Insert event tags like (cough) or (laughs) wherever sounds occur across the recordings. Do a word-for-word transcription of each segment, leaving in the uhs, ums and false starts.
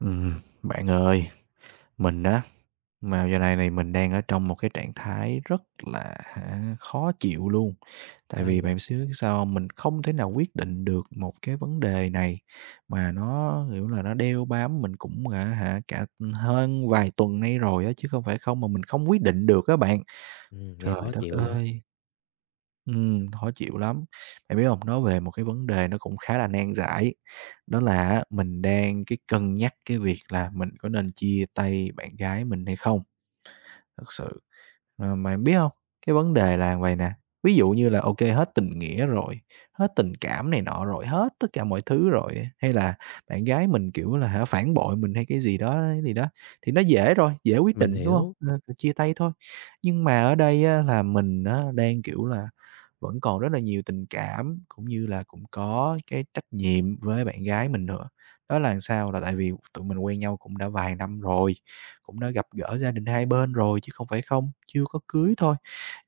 Ừm, bạn ơi, mình á, mà giờ này này mình đang ở trong một cái trạng thái rất là hả, khó chịu luôn. Tại Sao vậy vì bạn? bạn xíu biết sao hông? Mình không thể nào quyết định được một cái vấn đề này mà nó, kiểu là, nó đeo bám mình cũng cả hả, cả hơn vài tuần nay rồi á, chứ không phải không mà mình không quyết định được các bạn. Ừm, nghe Trời khó đất chịu vậy? ơi! Ừm, khó chịu lắm. Bạn biết hông? Nói về một cái vấn đề nó cũng khá là nan giải, đó là á, mình đang cái cân nhắc cái việc là mình có nên chia tay bạn gái mình hay không. Thật sự. Mà mà biết không cái vấn đề là vậy nè, ví dụ như là, ok hết tình nghĩa rồi, hết tình cảm này nọ rồi, hết tất cả mọi thứ rồi, hay là bạn gái mình, kiểu là, hả, phản bội mình hay cái gì đó gì đó, thì nó dễ rồi, dễ quyết Mình định, đúng không? hiểu, Ờ, thì chia tay thôi. Nhưng mà ở đây á là mình á đang, kiểu là, vẫn còn rất là nhiều tình cảm, cũng như là cũng có cái trách nhiệm với bạn gái mình nữa. Đó là làm sao? Là tại vì tụi mình quen nhau cũng đã vài năm rồi, cũng đã gặp gỡ gia đình hai bên rồi chứ không phải không, chưa có cưới thôi.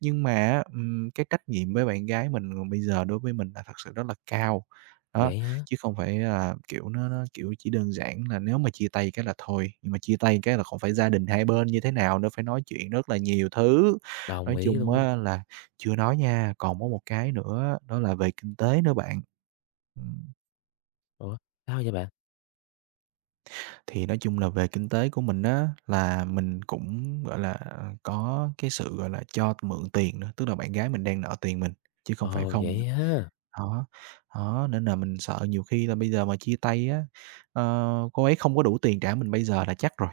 Nhưng mà á, ừm, cái trách nhiệm với bạn gái mình bây giờ đối với mình là thật sự rất là cao. Đó, vậy hả? chứ không phải là, kiểu, nó nó, kiểu, chỉ đơn giản là nếu mà chia tay cái là thôi, nhưng mà chia tay cái là còn phải gia đình hai bên như thế nào nữa, phải nói chuyện rất là nhiều thứ. Đồng Nói ý chung luôn. á là chưa nói nha, còn có một cái nữa đó là về kinh tế nữa bạn. Ừm. Ủa, sao vậy bạn? Thì nói chung là về kinh tế của mình á, là mình cũng, gọi là, có cái sự, gọi là, cho mượn tiền nữa, tức là bạn gái mình đang nợ tiền mình, chứ không phải Ồ, không. vậy ha, Đó, đó, nên là mình sợ nhiều khi là bây giờ mà chia tay á, ờ, cô ấy không có đủ tiền trả mình bây giờ là chắc rồi.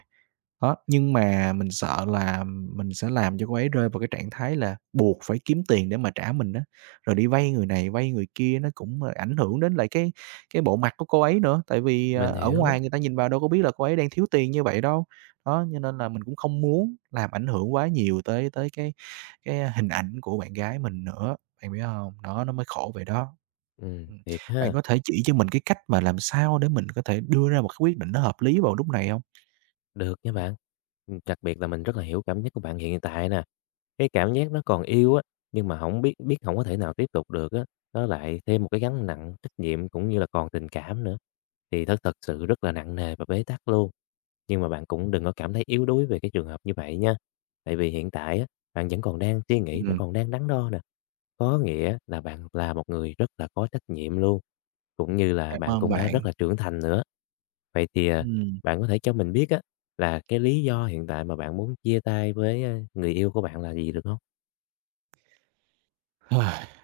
Đó, nhưng mà mình sợ là mình sẽ làm cho cô ấy rơi vào cái trạng thái là buộc phải kiếm tiền để mà trả mình á, rồi đi vay người này, vay người kia nó cũng, ờ, ảnh hưởng đến lại cái cái bộ mặt của cô ấy nữa, tại vì, ờ, mình ở hiểu. ngoài người ta nhìn vào đâu có biết là cô ấy đang thiếu tiền như vậy đâu. Đó, cho nên là mình cũng không muốn làm ảnh hưởng quá nhiều tới tới cái cái hình ảnh của bạn gái mình nữa. Bạn biết hông? Đó, nó mới khổ về đó. Ừm, Ừm, Thiệt Bạn ha. có thể chỉ cho mình cái cách mà làm sao để mình có thể đưa ra một cái quyết định nó hợp lý vào lúc này hông? Được nha bạn. Ừm, đặc biệt là mình rất là hiểu cảm giác của bạn hiện tại nè. Cái cảm giác nó còn yêu á, nhưng mà không biết biết không có thể nào tiếp tục được á, nó lại thêm một cái gánh nặng trách nhiệm cũng như là còn tình cảm nữa, thì thật thật sự rất là nặng nề và bế tắc luôn. Nhưng mà bạn cũng đừng có cảm thấy yếu đuối về cái trường hợp như vậy nha. Tại vì hiện tại á, bạn vẫn còn đang suy nghĩ, bạn Ừm, còn đang đắn đo nè, có nghĩa là bạn là một người rất là có trách nhiệm luôn, cũng như là cảm bạn ơn cũng đã rất bạn. là trưởng thành nữa. Vậy thì, à, Ừm, bạn có thể cho mình biết á, là cái lý do hiện tại mà bạn muốn chia tay với, a, người yêu của bạn là gì được không? (laughs)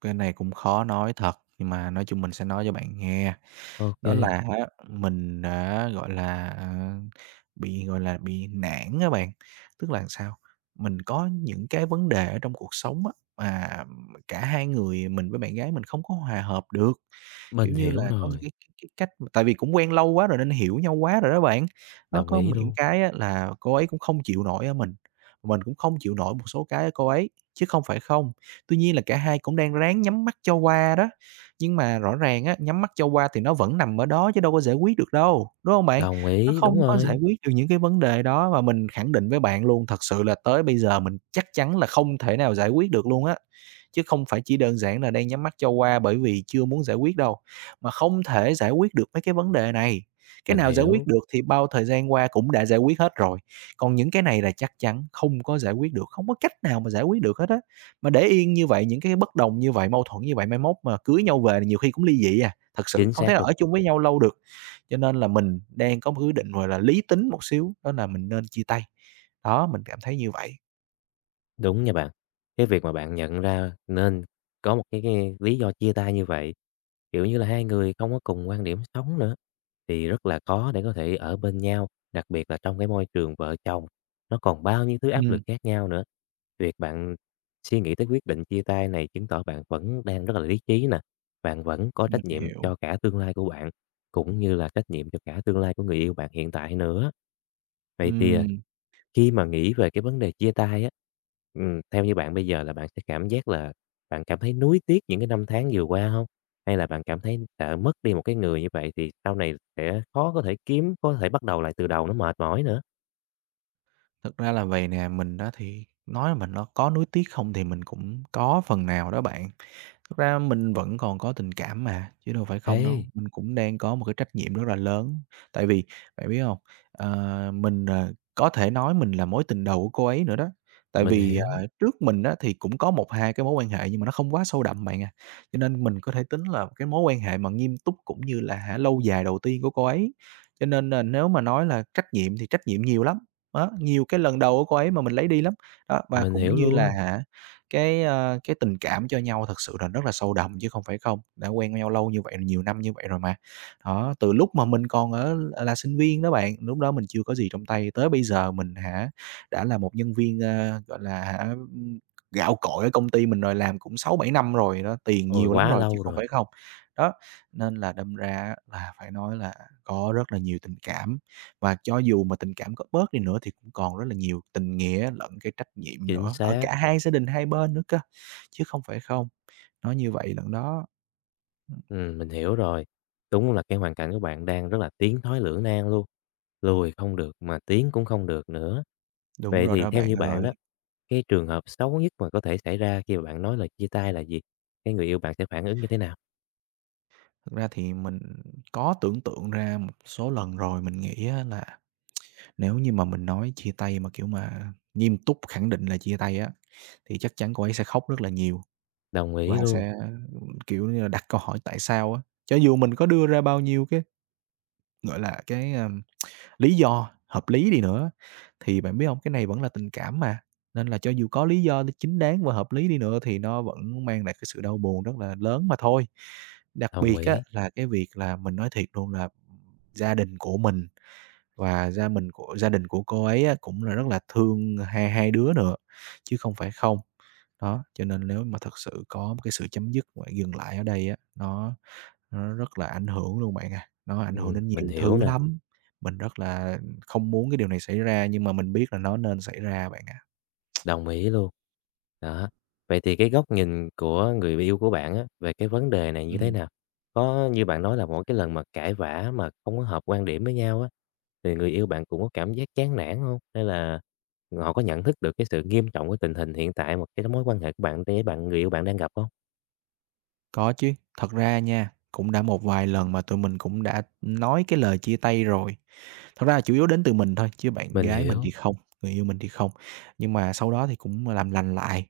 cái này cũng khó nói thật, nhưng mà nói chung mình sẽ nói cho bạn nghe. Đó là OK. á, mình đã, gọi là, ờ, bị, gọi là, bị nản các bạn. Tức là sao? Mình có những cái vấn đề ở trong cuộc sống á, mà cả hai người mình với bạn gái mình không có hòa hợp được. Kiểu Mình như hiểu là, có những rồi. cái cái cái cách tại vì cũng quen lâu quá rồi nên hiểu nhau quá rồi đó bạn. Nó Đồng có ý những luôn. cái á là cô ấy cũng không chịu nổi ở mình, mình cũng không chịu nổi một số cái ở cô ấy, chứ không phải không. Tuy nhiên là cả hai cũng đang ráng nhắm mắt cho qua đó. Nhưng mà rõ ràng á, nhắm mắt cho qua thì nó vẫn nằm ở đó chứ đâu có giải quyết được đâu, đúng hông bạn? Đồng Nó ý, không đúng có rồi. giải quyết được những cái vấn đề đó và mình khẳng định với bạn luôn, thật sự là tới bây giờ mình chắc chắn là không thể nào giải quyết được luôn á, chứ không phải chỉ đơn giản là đang nhắm mắt cho qua bởi vì chưa muốn giải quyết đâu, mà không thể giải quyết được mấy cái vấn đề này. Cái Mình nào giải hiểu. quyết được thì bao thời gian qua cũng đã giải quyết hết rồi, còn những cái này là chắc chắn không có giải quyết được, không có cách nào mà giải quyết được hết á. Mà để yên như vậy, những cái bất đồng như vậy, mâu thuẫn như vậy, mai mốt mà cưới nhau về thì nhiều khi cũng ly dị à, thật sự Chính không thể xác nào luôn. ở chung với nhau lâu được. Cho nên là mình đang có một cái quyết định, gọi là, lý tính một xíu, đó là mình nên chia tay. Đó, mình cảm thấy như vậy. Đúng nha bạn. Cái việc mà bạn nhận ra nên có một cái cái lý do chia tay như vậy, kiểu như là, hai người không có cùng quan điểm sống nữa, thì rất là khó để có thể ở bên nhau, đặc biệt là trong cái môi trường vợ chồng, nó còn bao nhiêu thứ áp lực Ừm, khác nhau nữa. Việc bạn suy nghĩ tới quyết định chia tay này chứng tỏ bạn vẫn đang rất là lý trí nè, bạn vẫn có trách mình nhiệm hiểu. cho cả tương lai của bạn, cũng như là trách nhiệm cho cả tương lai của người yêu bạn hiện tại nữa. Vậy thì, à, Ừm, khi mà nghĩ về cái vấn đề chia tay á, ừm, theo như bạn bây giờ là bạn sẽ cảm giác là bạn cảm thấy nuối tiếc những cái năm tháng vừa qua không? Hay là bạn cảm thấy sợ mất đi một cái người như vậy thì sau này sẽ khó có thể kiếm, có thể bắt đầu lại từ đầu, nó mệt mỏi nữa? thực ra là vầy nè, mình đó thì nói mình nó có nuối tiếc không thì mình cũng có phần nào đó bạn. Thực ra mình vẫn còn có tình cảm mà, chứ đâu phải không đâu. Ê, Mình cũng đang có một cái trách nhiệm rất là lớn, tại vì bạn biết hông? Ờ, mình, ờ, có thể nói mình là mối tình đầu của cô ấy nữa đó. Tại mình vì, hiểu, ờ, trước mình á thì cũng có một hai cái mối quan hệ nhưng mà nó không quá sâu đậm bạn à, cho nên mình có thể tính là cái mối quan hệ mà nghiêm túc cũng như là hả lâu dài đầu tiên của cô ấy. Cho nên là nếu mà nói là trách nhiệm thì trách nhiệm nhiều lắm, đó, nhiều cái lần đầu của cô ấy mà mình lấy đi lắm. Đó, và mình cũng hiểu như là luôn. hả cái, ơ, cái tình cảm cho nhau thật sự là rất là sâu đậm chứ không phải không, đã quen nhau lâu như vậy, nhiều năm như vậy rồi mà. Đó, từ lúc mà mình còn ở là sinh viên đó bạn, lúc đó mình chưa có gì trong tay, tới bây giờ mình hả, đã là một nhân viên, ơ, gọi là hả, gạo cội ở công ty mình rồi, làm cũng sáu bảy năm rồi đó, tiền Ôi, nhiều lắm quá rồi chứ lâu không rồi. phải không. Đó, nên là đâm ra là phải nói là có rất là nhiều tình cảm và cho dù mà tình cảm có bớt đi nữa thì cũng còn rất là nhiều tình nghĩa lẫn cái trách nhiệm Chính nữa, ở xác. cả hai gia đình hai bên nữa cơ, chứ không phải không. Nói như vậy lận đó. Ừm, ừm, Mình hiểu rồi. Đúng là cái hoàn cảnh của bạn đang rất là tiến thoái lưỡng nan luôn, lùi không được mà tiến cũng không được nữa. đúng Vậy rồi thì đó theo bạn như bạn đó, ơi. cái trường hợp xấu nhất mà có thể xảy ra khi mà bạn nói lời chia tay là gì? Cái người yêu bạn sẽ phản ứng như thế nào? Thực ra thì mình có tưởng tượng ra một số lần rồi, mình nghĩ á là nếu như mà mình nói chia tay mà, kiểu mà, nghiêm túc khẳng định là chia tay á, thì chắc chắn cô ấy sẽ khóc rất là nhiều Đồng và ý luôn. sẽ, kiểu như là, đặt câu hỏi tại sao á. Cho dù mình có đưa ra bao nhiêu cái, gọi là, cái, à lý do hợp lý đi nữa thì bạn biết không cái này vẫn là tình cảm mà, nên là cho dù có lý do chính đáng và hợp lý đi nữa thì nó vẫn mang lại cái sự đau buồn rất là lớn mà thôi. Đặc Đồng biệt á ý. là cái việc là mình nói thiệt luôn là gia đình của mình và gia mình của gia đình của cô ấy á cũng là rất là thương hai hai đứa nữa, chứ không phải không. Đó, cho nên nếu mà thật sự có một cái sự chấm dứt và dừng lại ở đây á, nó nó rất là ảnh hưởng luôn bạn à, nó ảnh hưởng Ừm, đến Mình nhiều hiểu thứ nè. lắm. Mình rất là không muốn cái điều này xảy ra nhưng mà mình biết là nó nên xảy ra bạn à. Đồng ý luôn. Đó. Vậy thì cái góc nhìn của người yêu của bạn á, về cái vấn đề này như thế Ừm, nào? Có như bạn nói là mỗi cái lần mà cãi vã mà không có hợp quan điểm với nhau á, thì người yêu bạn cũng có cảm giác chán nản không? Hay là họ có nhận thức được cái sự nghiêm trọng của tình hình hiện tại mà cái mối quan hệ của bạn với bạn người yêu bạn đang gặp không? có chứ, thật ra nha, cũng đã một vài lần mà tụi mình cũng đã nói cái lời chia tay rồi. Thật ra là chủ yếu đến từ mình thôi chứ bạn Mình gái mình hiểu. thì không, người yêu mình thì không. Nhưng mà sau đó thì cũng làm lành lại,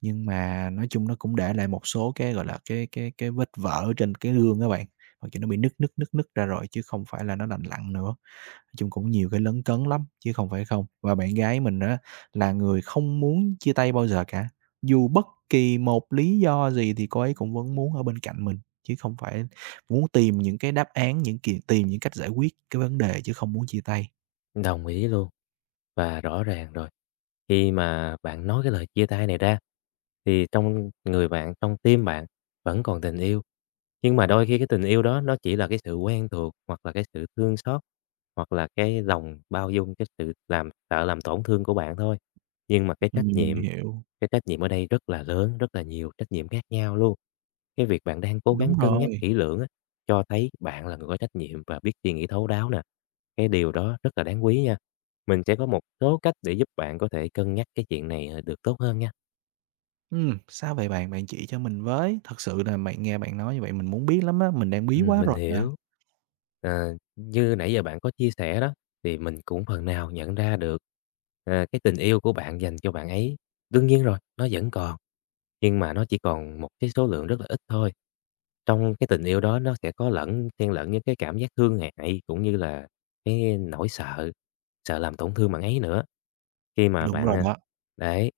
nhưng mà nói chung nó cũng để lại một số cái, gọi là, cái cái cái vết vỡ trên cái gương các bạn, hoặc cho nó bị nứt nứt, nứt nứt, ra rồi chứ không phải là nó lành lặn nữa. Chung cũng nhiều cái lấn cấn lắm chứ không phải không. Và bạn gái mình á là người không muốn chia tay bao giờ cả, dù bất kỳ một lý do gì thì cô ấy cũng vẫn muốn ở bên cạnh mình, chứ không phải muốn tìm những cái đáp án, những kiềm tìm những cách giải quyết cái vấn đề chứ không muốn chia tay. Đồng ý luôn. Và rõ ràng rồi, khi mà bạn nói cái lời chia tay này ra, thì trong người bạn, trong tim bạn vẫn còn tình yêu, nhưng mà đôi khi cái tình yêu đó nó chỉ là cái sự quen thuộc, hoặc là cái sự thương xót, hoặc là cái lòng bao dung, cái sự làm sợ làm tổn thương của bạn thôi. Nhưng mà cái trách Ừm, mình nhiệm, hiểu. cái trách nhiệm ở đây rất là lớn, rất là nhiều trách nhiệm khác nhau luôn. Cái việc bạn đang cố Đúng gắng cân nhắc rồi. kỹ lưỡng á, cho thấy bạn là người có trách nhiệm và biết suy nghĩ thấu đáo nè. Cái điều đó rất là đáng quý nha. Mình sẽ có một số cách để giúp bạn có thể cân nhắc cái chuyện này, ờ, được tốt hơn nha. Ừm, sao vậy bạn? Bạn chỉ cho mình với, thật sự là bạn nghe bạn nói như vậy mình muốn biết lắm á, mình đang bí Ừm, quá Mình rồi mà. hiểu. À, như nãy giờ bạn có chia sẻ đó, thì mình cũng phần nào nhận ra được, à, cái tình yêu của bạn dành cho bạn ấy, đương nhiên rồi, nó vẫn còn, nhưng mà nó chỉ còn một cái số lượng rất là ít thôi. Trong cái tình yêu đó nó sẽ có lẫn xen lẫn những cái cảm giác thương hại, cũng như là cái nỗi sợ, sợ làm tổn thương bạn ấy nữa, khi mà Đúng bạn, rồi à đó. đấy,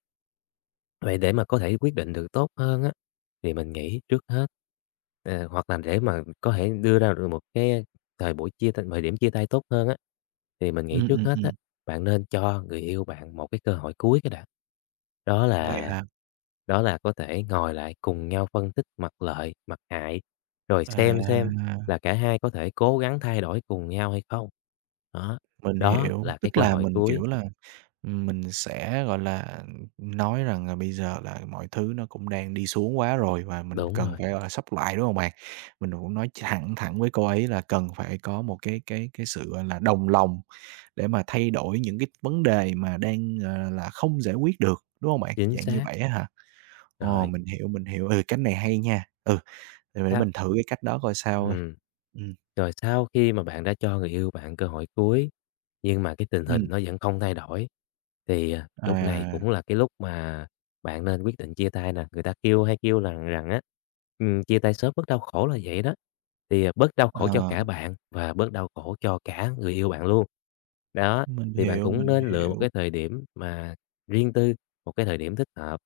vậy để mà có thể quyết định được tốt hơn á, thì mình nghĩ trước hết ờ, hoặc là để mà có thể đưa ra được một cái thời buổi chia tay thời điểm chia tay tốt hơn á, thì mình Ừm, nghĩ trước ừm, hết á, ừm. bạn nên cho người yêu bạn một cái cơ hội cuối cái đã. Đó Vậy là hả? đó là có thể ngồi lại cùng nhau phân tích mặt lợi, mặt hại, rồi xem xem À, là cả hai có thể cố gắng thay đổi cùng nhau hay không. Đó, mình đó hiểu, là cái tức cơ là hội mình, cuối. kiểu là mình sẽ, gọi là, nói rằng là bây giờ là mọi thứ nó cũng đang đi xuống quá rồi và mình Đúng cần rồi, phải, gọi là, xốc lại, đúng không bạn? Mình cũng nói thẳng thẳng với cô ấy là cần phải có một cái cái cái sự, gọi là, đồng lòng để mà thay đổi những cái vấn đề mà đang, ờ, là không giải quyết được, đúng không bạn? chính Dạng như xác. vậy á hả? Ồ, Rồi, mình hiểu, mình hiểu, ừ, cách này hay nha. Ừ, để sao. mình thử cái cách đó coi sao. Ừ, Ừm. ừ, Rồi sau khi mà bạn đã cho người yêu bạn cơ hội cuối, nhưng mà cái tình hình ừm, nó vẫn không thay đổi, thì, à, lúc này à, cũng là cái lúc mà bạn nên quyết định chia tay nè. Người ta kêu hay kêu là rằng á, ừm, chia tay sớm bớt đau khổ là vậy đó, thì, à, bớt đau khổ cho ờ, cả bạn và bớt đau khổ cho cả người yêu bạn luôn. Đó, mình thì bạn hiểu, cũng mình nên lựa một cái hiểu. thời điểm mà riêng tư, một cái thời điểm thích hợp.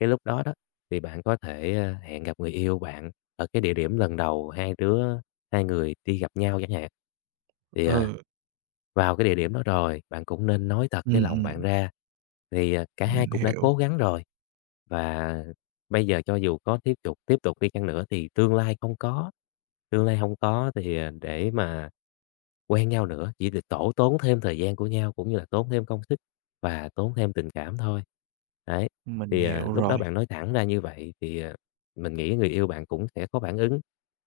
Cái lúc đó đó, thì bạn có thể, a, hẹn gặp người yêu bạn ở cái địa điểm lần đầu hai đứa hai người đi gặp nhau chẳng hạn, thì, à, Ừ, vào cái địa điểm đó rồi, bạn cũng nên nói thật ừ, cái lòng bạn ừm, ra, thì, à, cả hai mình cũng đã hiểu. cố gắng rồi, và bây giờ cho dù có tiếp tục tiếp tục đi chăng nữa thì tương lai không có, tương lai không có thì, à, để mà quen nhau nữa, chỉ là tổ tốn thêm thời gian của nhau, cũng như là tốn thêm công sức và tốn thêm tình cảm thôi. Đấy, Mình thì, à, hiểu lúc đó rồi. bạn nói thẳng ra như vậy thì, à, mình nghĩ người yêu bạn cũng sẽ có phản ứng.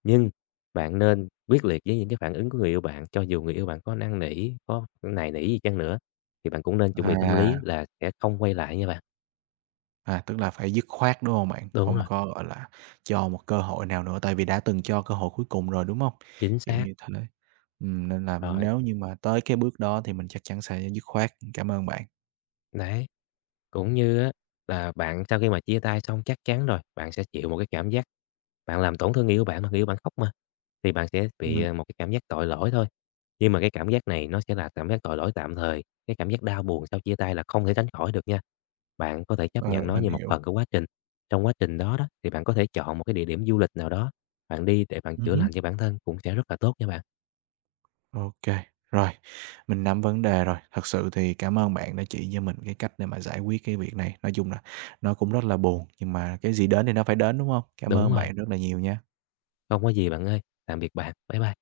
Nhưng bạn nên quyết liệt với những cái phản ứng của người yêu bạn, cho dù người yêu bạn có năn nỉ, có nài nỉ gì chăng nữa, thì bạn cũng nên chuẩn bị tâm À, lý là sẽ không quay lại nha bạn. à, tức là phải dứt khoát, đúng không bạn? Đúng Không rồi, có, gọi là, cho một cơ hội nào nữa, tại vì đã từng cho cơ hội cuối cùng rồi, đúng không? chính Kiểu xác, như thế. Ừm, nên là rồi, nếu như mà tới cái bước đó thì mình chắc chắn sẽ dứt khoát. Cảm ơn bạn. đấy. Cũng như á là bạn sau khi mà chia tay xong chắc chắn rồi, bạn sẽ chịu một cái cảm giác bạn làm tổn thương người yêu bạn mà người yêu bạn khóc mà, thì bạn sẽ bị, Ừm, à, một cái cảm giác tội lỗi thôi. Nhưng mà cái cảm giác này nó sẽ là cảm giác tội lỗi tạm thời, cái cảm giác đau buồn sau chia tay là không thể tránh khỏi được nha. Bạn có thể chấp ờ, nhận nó mình như một hiểu. phần của quá trình. Trong quá trình đó đó, thì bạn có thể chọn một cái địa điểm du lịch nào đó, bạn đi để bạn Ừm chữa hứm. lành cho bản thân cũng sẽ rất là tốt nha bạn. Ô rồi, mình nắm vấn đề rồi. Thật sự thì cảm ơn bạn đã chỉ cho mình cái cách để mà giải quyết cái việc này. Nói chung là nó cũng rất là buồn, nhưng mà cái gì đến thì nó phải đến, đúng không? Cảm Đúng ơn rồi, bạn rất là nhiều nha. không có gì bạn ơi. Tạm biệt bạn. Bye bye.